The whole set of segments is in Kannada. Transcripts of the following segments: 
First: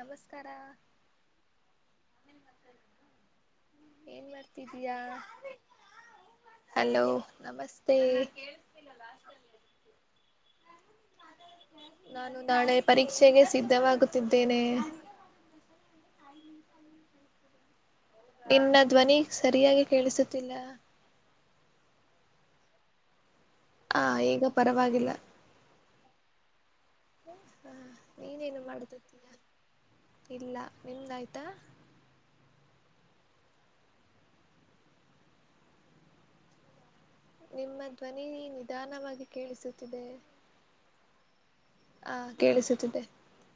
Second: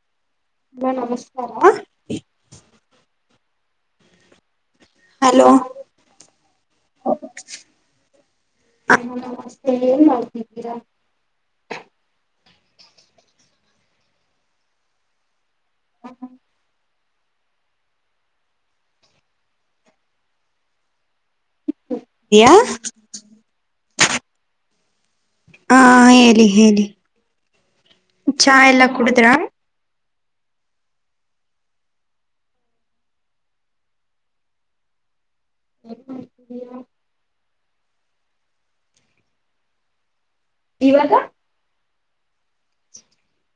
ನಮಸ್ತೆ. ಹ ನಮಸ್ಕಾರ. ಏನ್ ಮಾಡ. ಹಲೋ ಹಲೋ ನಮಸ್ತೆ. ಸ್ ಮಾಡ. ನಾನು ನಾಳೆ ಪರೀಕ್ಷೆಗೆ ಸಿದ್ಧ. ಸಿದ್ದವಾಗಿತಿದ್ದೇನೆ. ಹ ಹ. ಇನ್ನ ಧ್ವನಿ ಸರಿಯಾಗಿ ಕೇಳಿಸುತ್ತಿಲ್ಲ. ಹ. ಹ ಈಗ ಪರವಾಗಿಲ್ಲ. ಹಾ ಹೇಳಿ ಹೇಳಿ ಚಾ ನೀನೇನು ಎಲ್ಲಾ ಕುಡುದ್ರ. ಮಾಡುತ್ತಿದ್ದೀಯಾ ಇಲ್ಲ ನಿಮ್ದಾಯ್ತಾ. ನಿಮ್ಮ ಧ್ವನಿ ನಿಧಾನವಾಗಿ ಕೇಳಿಸುತ್ತಿದೆ. ಯಾದ. ಹಾ ಕೇಳಿಸುತ್ತಿದ್ದೆ.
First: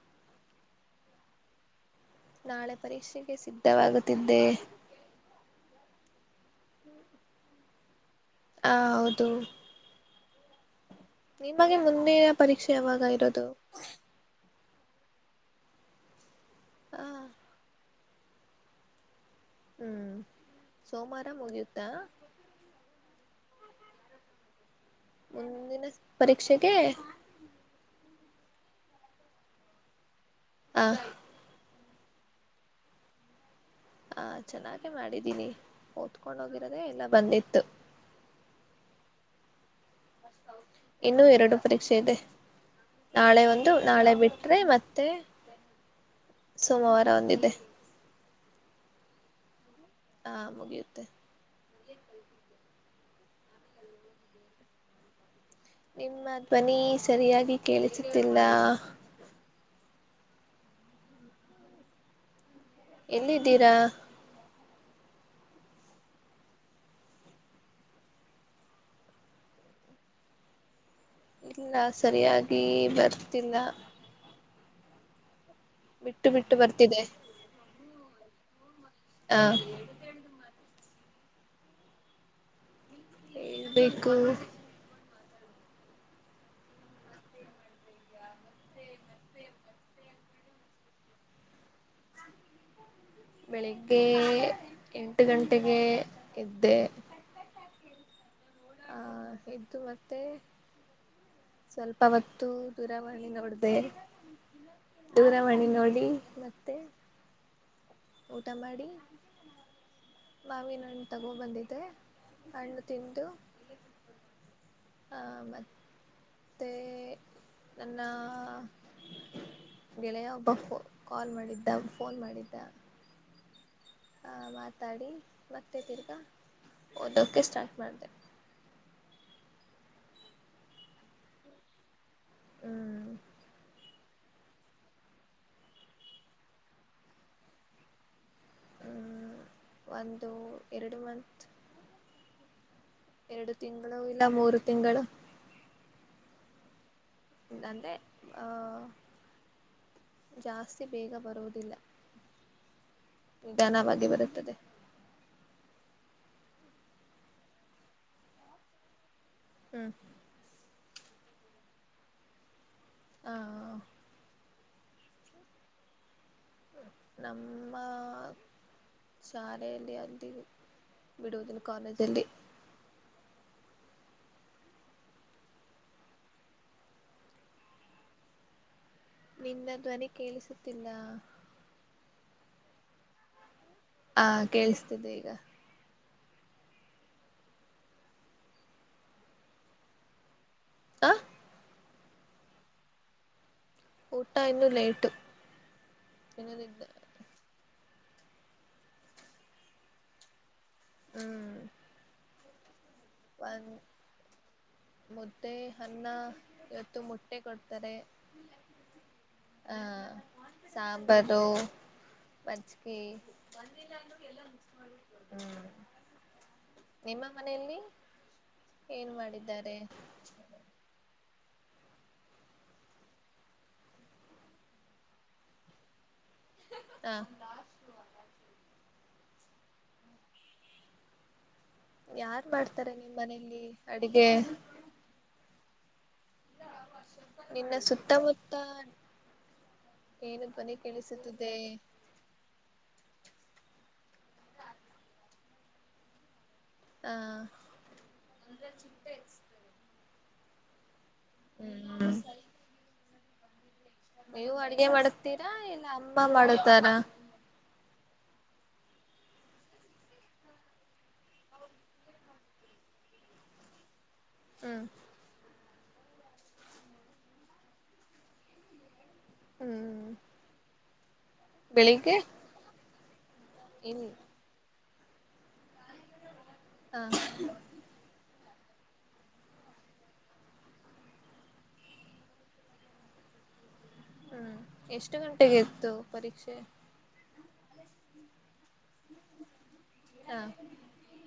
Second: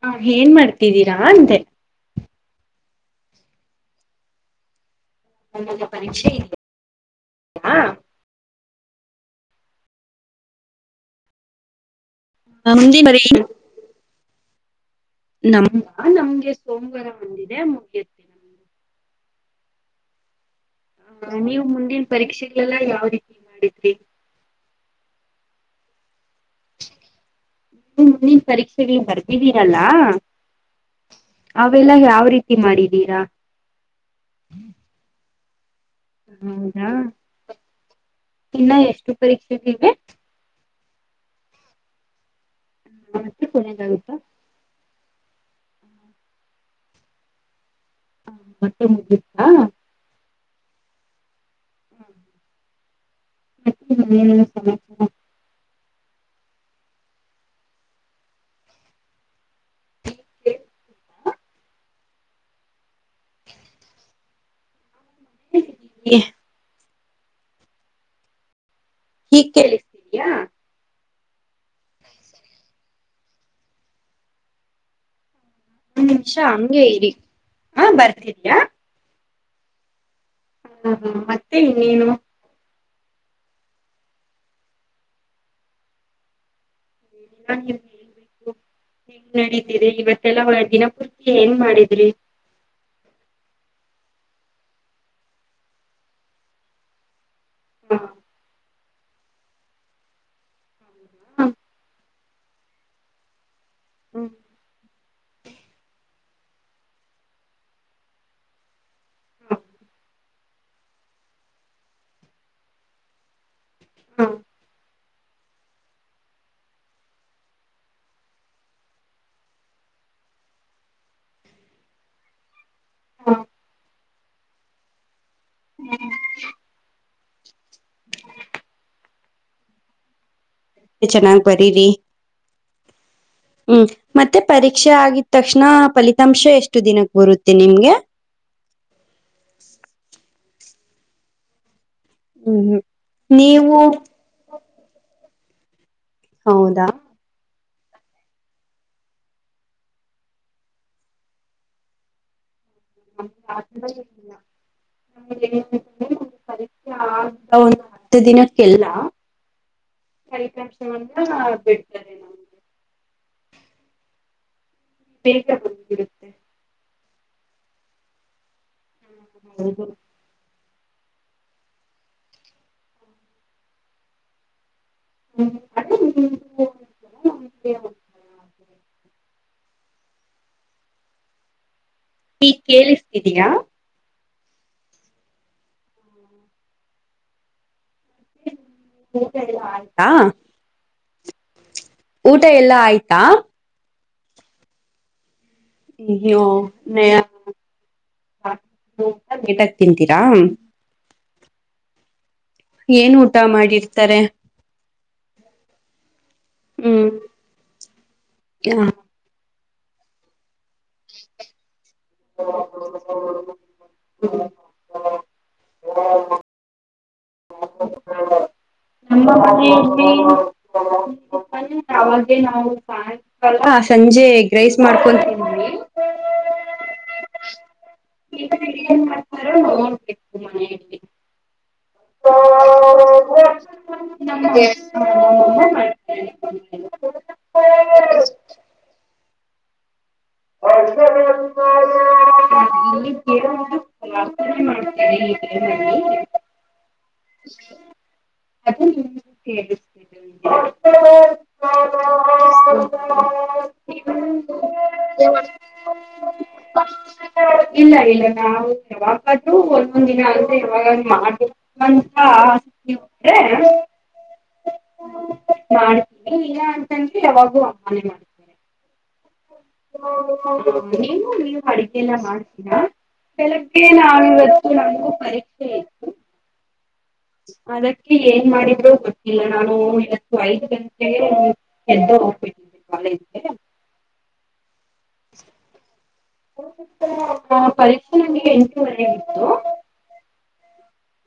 ಹಾ ಏನ್ ಮಾಡ್ತಿದ್ದೀರಾ ಅಂದೇ. ನಾಳೆ ಪರೀಕ್ಷೆಗೆ ಸಿದ್ಧವಾಗುತ್ತಿದ್ದೆ. ನಮ್ದು ಪರೀಕ್ಷೆ ಇದೆ. [inaudible] [inaudible] ಹ್ಹ ಹೌದು. ನಿಮಗೆ ಮುಂದಿನ ಪರೀಕ್ಷೆ ಯಾವಾಗ ಮುಂದಿನ ಇರೋದು ನಮಗಾ ನಮ್ಗೆ ಸೋಮವಾರ ಹ ಒಂದಿದೆ ಮುಗಿಯತ ನಮಗೆ. ಹ್ಮ್ ಸೋಮವಾರ ಹ ನೀವು ಮುಗಿಯುತ್ತಾ ಮುಂದಿನ ಪರೀಕ್ಷೆಗಳೆಲ್ಲ ಯಾವ ರೀತಿ ಮಾಡಿದ್ರಿ. ಮುಂದಿನ ಪರೀಕ್ಷೆಗೆ. ನೀ ಮುಂದಿನ ಪರೀಕ್ಷೆೆಗೆ ಬರ್ದಿದೀನಲ್ಲ. ಹ್ಹಾ. ಅವೆಲ್ಲ ಯಾವ ರೀತಿ ಮಾಡಿದ್ದೀರಾ. ಹಾ ಚೆನ್ನಾಗೆ ಮಾಡಿದ್ದೀನಿ. ಓದ್ಕೊಂಡ್ ಹೋಗಿರೋದೆ ಹೌದಾ ಎಲ್ಲ ಬಂದಿತ್ತು ಇನ್ನ ಎಷ್ಟು ಪರೀಕ್ಷೆ ಇವೆ. ಇನ್ನು ಎರಡು ಪರೀಕ್ಷೆ ಇದೆ. ನಾಳೆ ಒಂದು ನಾಳೆ ಬಿಟ್ರೆ ಮತ್ತೆ. ಸೋಮವಾರ ಒಂದಿದೆ. ಹಾ ಮತ್ತೆ ಮುಗಿತ್ತಾ. ಹಾ ಮುಗಿಯುತ್ತೆ. ಹ್ಮ್ [unintelligible] ನಿಮ್ಮ ಧ್ವನಿ ಸರಿಯಾಗಿ ಕೇಳಿಸುತ್ತಿಲ್ಲ. ಎಲ್ಲಿದ್ದೀರಾ [inaudible] ಹೀಗ್ ಕೇಳಿಸ್ತೀದೀಯಾ. ಇಲ್ಲ ಸರಿಯಾಗಿ ಬರ್ತಿಲ್ಲ. ಒಂದ್ ಬಿಟ್ಟು ನಿಮಿಷ ಬಿಟ್ಟು ಹಂಗೆ ಬರ್ತಿದೆ ಇರಿ ಹ ಬರ್ತಿದೇಯಾ ಹ ಹಾ ಹಾ ಮತ್ತೆ ಇನ್ನೇನು. ಹೇಳಬೇಕು. [unintelligible] ಹೆಂಗ್ ನಡೀತರಿ ಇವತ್ತೆಲ್ಲ ಒಳ ದಿನ ಪೂರ್ತಿ ಏನ್ ಮಾಡಿದ್ರಿ. ಬೆಳಿಗ್ಗೆ ಎಂಟ ಗಂಟೆಗೆ ಏದ್ದೆ. [inaudible] ಹ್ಹಾ ಎದ್ದು ಮತ್ತೆ ಸ್ವಲ್ಪ ಹೊತ್ತು ದೂರಾವಾಣಿ ನೋಡ್ದೆ. ನೋಡ್ದೆ ದೂರವಾಣಿ ನೋಡಿ ಮತ್ತೆ. ಊಟ ಮಾಡಿ ಮಾವಿನ ಹಣ್ಣು ತಗೋ ಬಂದಿದ್ದೆ ಹಣ್ಣು ತಿಂದು. ಹಾ ಮತ್ ಮತ್ತೆ ನನ್ನಾ ಗೆಳೆಯ ಒಬ್ಬ ಕಾಲ್ ಮಾಡಿದ್ದ ಫೋನ್ ಮಾಡಿದ್ದ. ಹ ಮಾತಾಡಿ ಮತೇತಿೀರ್ಗಾ ಓದೋಕ್ಕೆ ಸ್ಟಾರ್ಟ್ ಮಾಡಿದೆ. ಚೆನ್ನಾಗ್ ಬರೀರಿ ಹ್ಮ್. ಮತ್ತೆ ಪರೀಕ್ಷೆ ಆಗಿದ ತಕ್ಷಣ ಫಲಿತಾಂಶ ಎಷ್ಟು ದಿನಕ್ಕೆ ಬರುತ್ತೆ ನಿಮ್ಗೆ. ಹ್ಮ ಒಂದು ಎರಡು ಮಂತ್. ಹ್ಮ್ ಹ್ಮ್ ಎರಡು ನೀವು ತಿಂಗಳು ಇಲ್ಲ ಮೂರು ತಿಂಗಳು ಹೌದಾ ಅಂದೆ ಆ. ಜಾಸ್ತಿ ಬೇಗ ಬರುವುದಿಲ್ಲ ್ಾನವಾಗಿ ಬರುತ್ತದೆ ಪರೀಕ್ಷ ಆ ಒಂದು ಹತ್ತು ದಿನಕ್ಕೆಲ್ಲ ಅಂದ ಬಿಡ್ತದೆ ನಮ್ಗೆ ಹ ಬೇಗ ಬಿರುತ್ತೆ ನಮ್ಮ ಶಾಲೆಯಲ್ಲಿ ಅಲ್ಲಿ ವಿಡುವೋದಿನ ಕಾಲೇಜ್ ಅಲ್ಲಿ ಹ್ಮ ನಿನ್ನ ಧ್ವನಿ ಕೇಳಿಸುತ್ತಿಲ್ಲ ಈ ಕೇಳ್ತಿದಯಾ ಹಾ ಕೇೇಳಿಸ್ತಿದೆ ಈಗ ಆಯಾ ಆ ಊಟ ಎಲ್ಲಾ ಆಯ್ತಾ ಊಟ ಇನ್ನೂ ಲೇಟ್ು ಇ ನ ಬೇಟಕ್ ತಿಂತೀರಾ ಹ್ಮ್ ಏನ್ ಊಟ ಒಂದ್ ಮಾಡಿರ್ತಾರೆ ಮುದ್ದೆ ಅನ್ನ ಇವತ್ತು ಹ್ಮ್ ಮೊಟ್ಟೆ ಕೊಡ್ತಾರೆ ಹಾ ಸಾಂಬಾರು ಮಜ್ಿಗೆಿ ಹ್ಮ ನಿಮ್ಮ ಮನೆಯಲ್ಲಿ ಏನ್ ಮಾಡ ಿದ್ದಾರೆ ಸಂಜೆ ಗ್ರೈಸ್ ಮಾಡ್ಕೊಂತವಿ ಹ ಏನ್ ಮಾಡ್ತಾರ ಯಾರ್ ಮಾಡ್ತಾರೆ ನಿಮ್ಮ್ ಮನೇಲಿ ಅಡಿಗೆ ಹ ನಿನ್ನ ಸುತ್ತ ಮುತ್ತಾ ಏನು ಪನೆ ಕೇಳಿಸುತ್ತದೆ ಮಾಡ್ತಾರೆ ಆ ಅದು ನಿ ಕೇಳ ಹ್ಮ ಹ ಯವು ಅಡ್ಗೆ ಮಾಡತೀರಾ ಇಲ್ಲ ಅಮ್ಮ ಮಾಡತಾರ ಇಲ್ಲ ಇಲ್ಲ ನಾವು ಯಾವಾಗಾದರು ಒಂದೊಂದ್ ದಿನ ಅಲ್ಲದೆ ಯಾವಾಗ ಮಾಡ ಬ ಹಾ ಹ ಹ್ಮ ಮಾಡ್ತೀಿ ನ ಅಂತಂದ್ರೆ ಯಾವಾಗೂ ಅಾನ ಮಾಡ್ತೇನೆ ಹ್ಮ್ ನೀನು ನೀವು ಅಡಗೆ ಎಲ್ಲ ಬೆಳಿಗ್ಗೆ ಮಾಡ್ತೀರಾ ಬೆಳಗ್ಗೆ ಇಲ್ಲಿ ಆಗಿ ವ ನಮಗೆ ಪರೀಕ್ಷೆ ಹಾ ಅದಕ್ಕೆ ಏನ್ ಮಾಡಿದ್ರು ಗೊತ್ತಿಲ್ಲ ನಾನು ಇವತ್ತು ಐದ್ ಗಂಟೆಗೆ ಎಗೆದ್ದ ಹೋಗ್ಬಿಟ್ಟಿ ಕಾಲ ಹ್ಮ್ ಎಷ್ಟು ಗಂಟೆಗೆ ಇತ್ತು ಪರೀಕ್ಷೆ ಪರೀಕ್ಷೆ ನಂಗೆ ಎಂಟೂವರೆ ಇತ್ತು ಹಾ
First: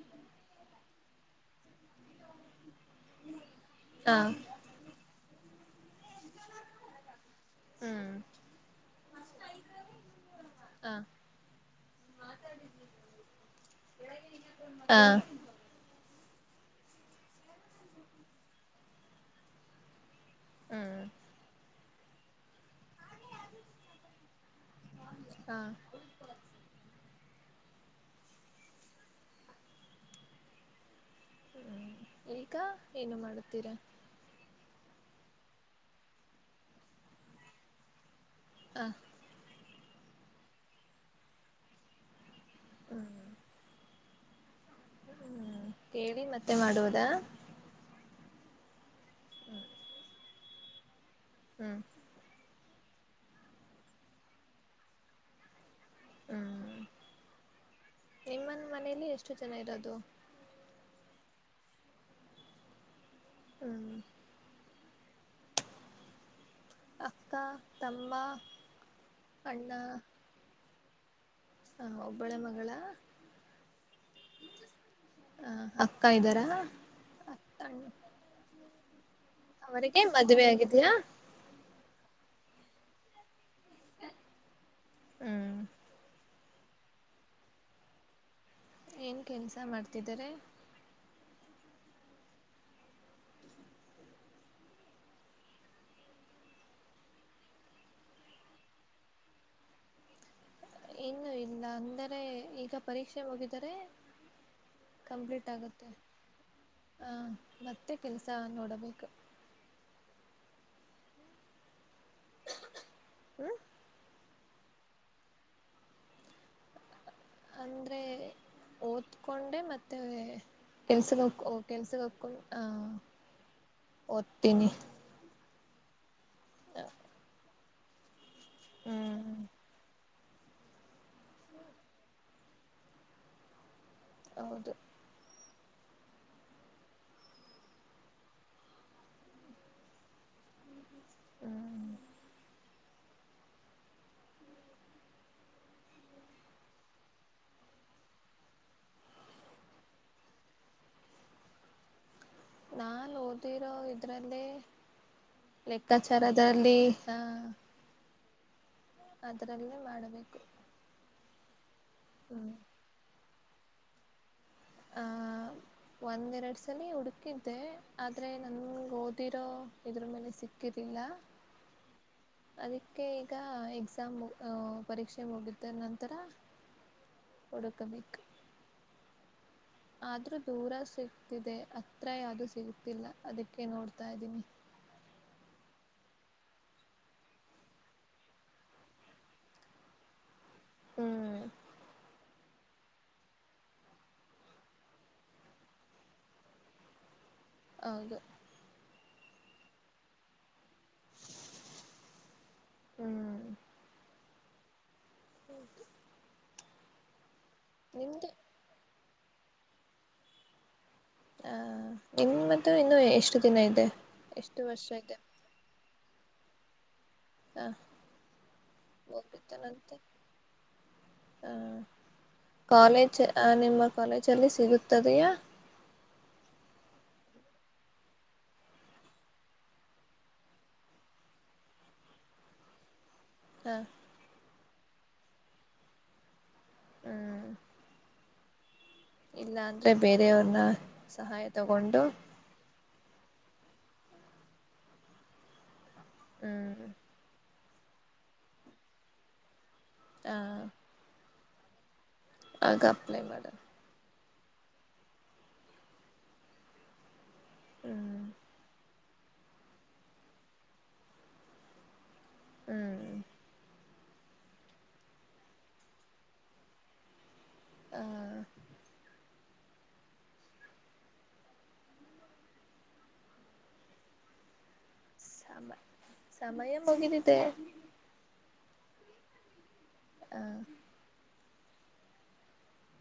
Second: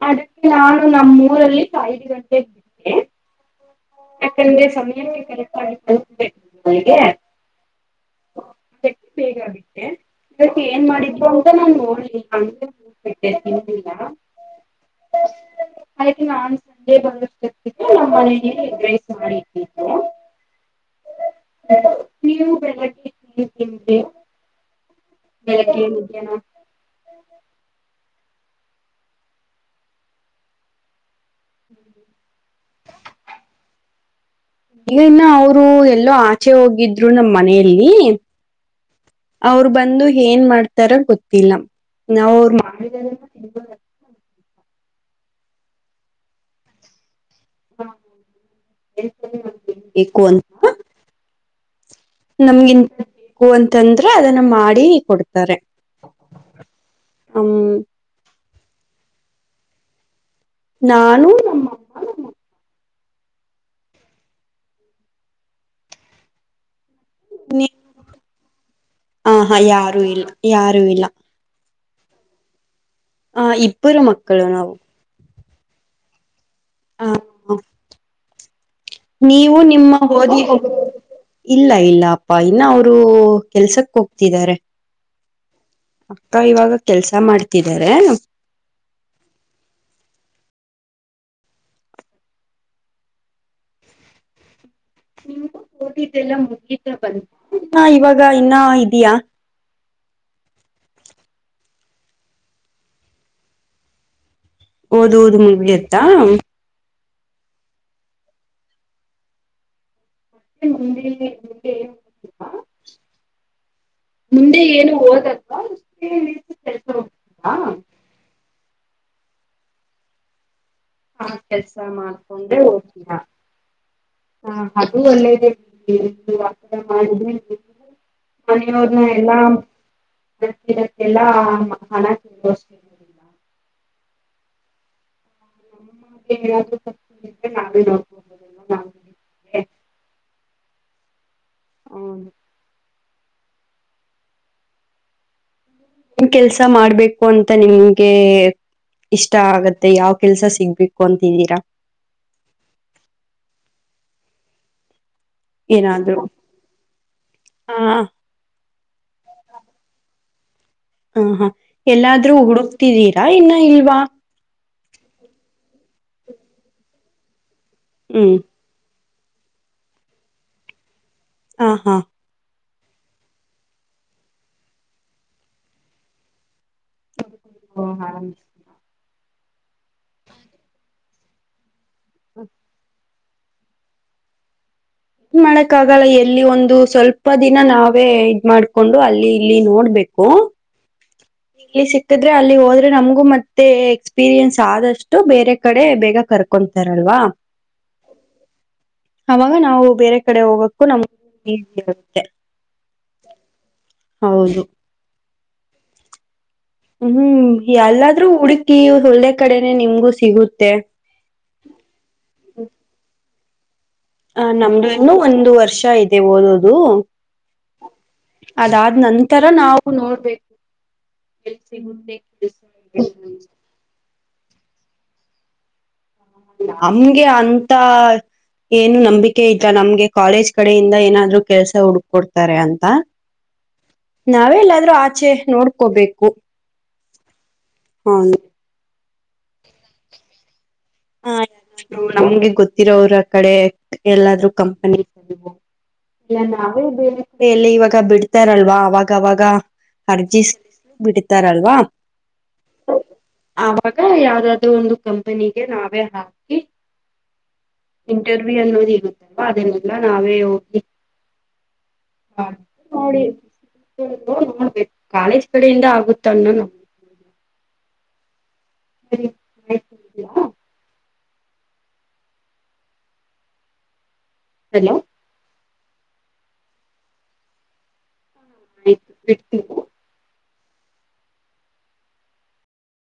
ಅದಕ್ಕೆ ನಾನು ನಮ್ಮೂರಲ್ಲಿ ಐದು ಗಂಟೆಗೆ ಇದ್ದೆ. ಹಾ [unintelligible] ಹ್ಮ್ [unintelligible] ಇವತ್ತು ಏನ್ ಹಾ ಮಾಡಿದ್ರು ಅಂತ ನಾನ್ ನೋಡ್ಲಿ [unintelligible] [inaudible] ಅದಕ್ಕೆ ನಾನ್ ಸಂಡೆ ಬಂದಷ್ಟೊಟ್ಟು ನಮ್ಮ ಮನ ಎಗ್ ರೈಸ್ ಮಾಡಿಟ್ಟಿದನೆ. ಹ್ಮ್ ನೀವು ಬೆಳಗ್ಗೆ ಏನ್ ತಿಂಡಿ. ಹಾ ಬೆಳಗ್ಗೆ ಮಧ್ಯಾಹ್ನ. ಹ್ಮ ಈಗ ಏನು ಮಾಡುತೀರ. ಈಗ [unintelligible] ಅವರು ಎಲ್ಲೋ ಆಚೆ ಹೋಗಿದ್ರು ನಮ್ಮ್ ಮನೆಯಲ್ಲಿ ಹ. ಅವರು ಬಂದು ಏನ್ ಮಾಡ್ತಾರ ಗೊತ್ತಿಲ್ಲ ನಾವ್ ಅವ್ರು ಹ್ಮ್ [unintelligible] ಹ್ಮ್ ಕೇಳಿ ಮತ್ತೆ ಮಾಡುವದಾ. [unintelligible] ಹ್ಮ್ ನಮ್ಗಿಂತು ಬೇಕು ಅಂತಂದ್ರೆ ಅದನ್ನ ಮಾಡಿ ಕೊಡ್ತಾರೆ. ಹ್ಮ್ ಹ್ಮ ನಿಮ್ಮನ್ ಮನೇಲಿ ಎಷ್ಟು ಜನ ಇರೋದು. ನಾನು ನಮ್ಮಪ್ಪ ನಮ್ಮಮ್ಮ. ಹ್ಮ್ ಅಕ್ಕ ನೀ ತಮ್ಮ ಆ ಹಾ ಯಾರು ಇಲ್ಲ ಯಾರು ಇಲ್ಲ. ಹ ಒಬ್ಬಳೆ ಮಗಳ. ಆ ಇಬ್ಬರು ಮಕ್ಕಳು ನಾವು ಹ ಅಕ್ಕ ಇದ್ದಾರ. ಹ್ಹಾ. ನೀವು ನಿಮ್ಮ ಅವರಿಗೆ ಮದುವೆ ಆಗಿದೆಯಾ [unintelligible] ಇಲ್ಲ ಇಲ್ಲ ಅಪ್ಪಾ ಇಲ್ಲ ಅವರು ಕೆಲ್ಸಕ್ ಹೋಗ್ತಿದ್ದಾರೆ. ಹ್ಮ [unintelligible] ಇವಾಗ ಕೆಲ್ಸ ಮಾಡ್ತಿದರೆ. ಏನ್ ಕೆಲ್ಸ ಮಾಡ್ತಿದಿದ್ದಾರೆ. ನೀ ಓದಿದ್ದೆಲ್ಲ ಮುಗಿತ ಬಂತ ಇವಾಗ ಇನ್ನ ಇದೆಯಾ. ಇನ್ನು ಇಲ್ಲ ಅಂದರೆ ಈಗ ಪರೀಕ್ಷೆ ಮುಗಿದರೆ. ಓದೋದು ಮುಗಿಯುತ್ತಾ. ಹಾ ಮತ್ತೆ ಕೆಲ್ಸ ನೋಡಬೇಕು. [unintelligible] ಹ್ಮ ಮುಂದೆ ಏನು ಓದಲ್ವಾ ಕೆಲ್ಸ ಹೋಗ್ತ [unintelligible] ಓದಕೊಂಡೆ ಮತ್ತೆ ಕೆಲ್ಸಕ್ಕೆ ಆ ಹೋಗ್ ಕೆಲ್ಸ ಕೆಲ್ಸಕ್ಕೆ ಮಾಡ್ಕೊಂಡ ಹೋಗ್ಕೊಂಡು ಓದ್ತೀಯ ಓದ್ತೀನಿ ಅದು ಒಳ್ಳೇದೆ ಬಿಡ [unintelligible] ಮನೆಯವ್ರನ್ನ ಹ್ಮ್ ಎಲ್ಲಾ [unintelligible] ಹೌದು [unintelligible] ಹ್ಮ್ ಹ್ಹ್. ನಿನ್ ಕೆಲ್ಸ ಮಾಡ್ಬೇಕು ಅಂತ ನಿಮ್ಗೆ. ಇಷ್ಟ ಆಗತ್ತೆ ಯಾವ್ ಕೆಲ್ಸ ಸಿಗ್ಬೇಕು ಅಂತಿದ್ದೀರಾ. ನಾನ್ ಓದಿರೋ ಇದ್ರಲ್ಲಿ. ಏನಾದ್ರು ಲೆಕ್ಕಾಚಾರದಲ್ಲಿ ಹ್ಹ. ಹ ಅದ್ರಲ್ಲೇ ಮಾಡಬೇಕು. ಹಾ ಹ ಎಲ್ಲಾದ್ರೂ ಹ್ಮ್ ಹುಡಕ್ತಿದ್ದೀರಾ ಇನ್ನ ಇಲ್ವಾ. ಆಹ ಒಂದ್ ಎರಡ ಸಲಿ ಹುಡುಕಿದ್ದೆ ಆದ್ರೆ ಹ್ಮ್ ನನ್ಗ ಹೋದ್. ಹತ್ತಿರಾ ಇದ್ರ ಮೇಲೆ ಸಿಕ್ಕಿದಿಲ್ಲ. ಹ ಹಾ. ಅದಕ್ಕೆ ಈಗ ಎಕ್ಸಾಮ್ ಪರೀಕ್ಷೆ ಮುಗಿದ್ದ ನಂತರ. ಹುಡುಕ ಬೇಕ. ಆದ್ರೂ ದೂರ ಸಿಗ್ತಿದೆ ಹತ್ರ ಯಾವ್ದೂ ಸಿಗ್ತಿಲ್ಲ. ಅದಿಕ್ಕೆ ನೋಡ್ತಾ ಇದ್ದೀನಿ. ಏನು ಮಾಡಕ್ಕಾಗಲ್ಲ ಎಲ್ಲಿ ಒಂದು ಸ್ವಲ್ಪ ದಿನ ನಾವೇ ಇದ್ ಮಾಡ್ಕೊಂಡು ಅಲ್ಲಿ ಇಲ್ಲಿ ನೋಡ್ಬೇಕು. ಕ್ಕು. ಹ್ಮ್ ಇಲ್ಲಿ ಸಿಗ್ತದ. ಅಂದ್ರೆ ಅಲ್ಲಿ ಹೋದ್ರೆ ನಮ್ಗು ಮತ್ತೆ ಎಕ್ಸ್ಪೀರಿಯನ್ಸ್ ಆದಷ್ಟು ಬೇರೆ ಕಡೆ ಬೇಗ ಕರ್ಕೊತಾರಲ್ವಾ. ಹ. ಅವಾಗ ನಾವು ಬೇರೆ ಕಡೆ ಹೋಗಕ್. ನಮಗೂ ಈಜಿ ಆಗುತ್ತೆ ಹ್ಮ್ ಹೌದು. [inaudible] ಹ್ಮ್ ನಿಮ್ದು ಎಲ್ಲಾದ್ರೂ ಹುಡುಕಿ ಒಳ್ಳೆ ಕಡೆನೆ ನಿಮ್ಗೂ ಸಿಗುತ್ತೆ. ಹ ಇನ್ ಮತ್ತು ಇನ್ನು ಎಷ್ಟು ದಿನ ಇದೆ. ಆ ಎಷ್ಟು ನಮ್ದು ವರ್ಷ ಇನ್ನು ಇದೆ ಒಂದು ವರ್ಷ ಇದೆ ಓದೋದು. ಹ ಅದಾದ್ ನಂತರ ನಾವು ಹೋಗಿದ್ದಾನಂತೆ ನೋಡ್ಬೇಕು. ಹ ಎಸ ಕಾಲೇಜ್ [unintelligible] ನಿಮ್ಮ ಕಾಲೇಜಲ್ಲಿ ಸಿಗುತ್ತದೆಯಾ. ನಮ್ಗೆ ಅಂತ. ಏನು ನಂಬಿಕೆ ಇಲ್ಲ ನಮ್ಗೆ ಕಾಲೇಜ್ ಕಡೆಯಿಂದ ಏನಾದ್ರು ಕೆಲ್ಸ ಹುಡುಕ್ಕೊಡ್ತಾರೆ ಅಂತ. ಹ ನಾವೆಲ್ಲಾದ್ರೂ ಆಚೆ ನೋಡ್ಕೋಬೇಕು. ಹ್ಮ್. ಹ್ಮ್ಹ್. ಇಲ್ಲ ಅಂದ್ರೆ ಬೇರೆಯವ್ರನ್ನ. ಹ ಸಹಾಯ ತಗೊಂಡು ನಮ್ಗೆ ಗೊತ್ತಿರೋ ಅವ್ರ. ಕಡೆ ಎಲ್ಲಾದ್ರೂ ಕಂಪನೀ ಅ ಇಲ್ಲ ನಾವೇ ಹ್ಮ್ ಬೇರೆ ಕಡೆ [unintelligible] ಆಾಗ ಬಿಡ್ತಾರಲ್ವಾ ಅವಾಗವಾಗ ಹ ಅರ್ಜಿಸ ಬಿಡ್ತಾರಲ್ವಾ. ಆಗ ಅಪ್ಲೈ ಮಾಡ. ಅ ಒಂದು ಕಂಪನಿಗೆ ನಾವೇ ಹಾಕಿ. ಹ್ಮ್ ಇಂಟರ್ವ್ಯೂ ಅನ್ನೋದ ಇರುತ್ತಲ್ವಾ ಅದನ್ನೆಲ್ಲ ನಾವೇ ಹೋಗಿ. ಹ್ಮ್. [unintelligible] ನೋಡ್ಬೇಕು ಕಾಲೇಜ್ ಕಡೆಯಿಂದ ಆಗುತ್ತ ಅನ್ನ ನ. ಹ [unintelligible] ಬಿಟ್ಟು. ಹಲೋ. ಸಮ ಸಮ ಸಮಯ ಮುಗಿದಿದೆ. ಹ ಆಯ್ತು. [unintelligible] ಹ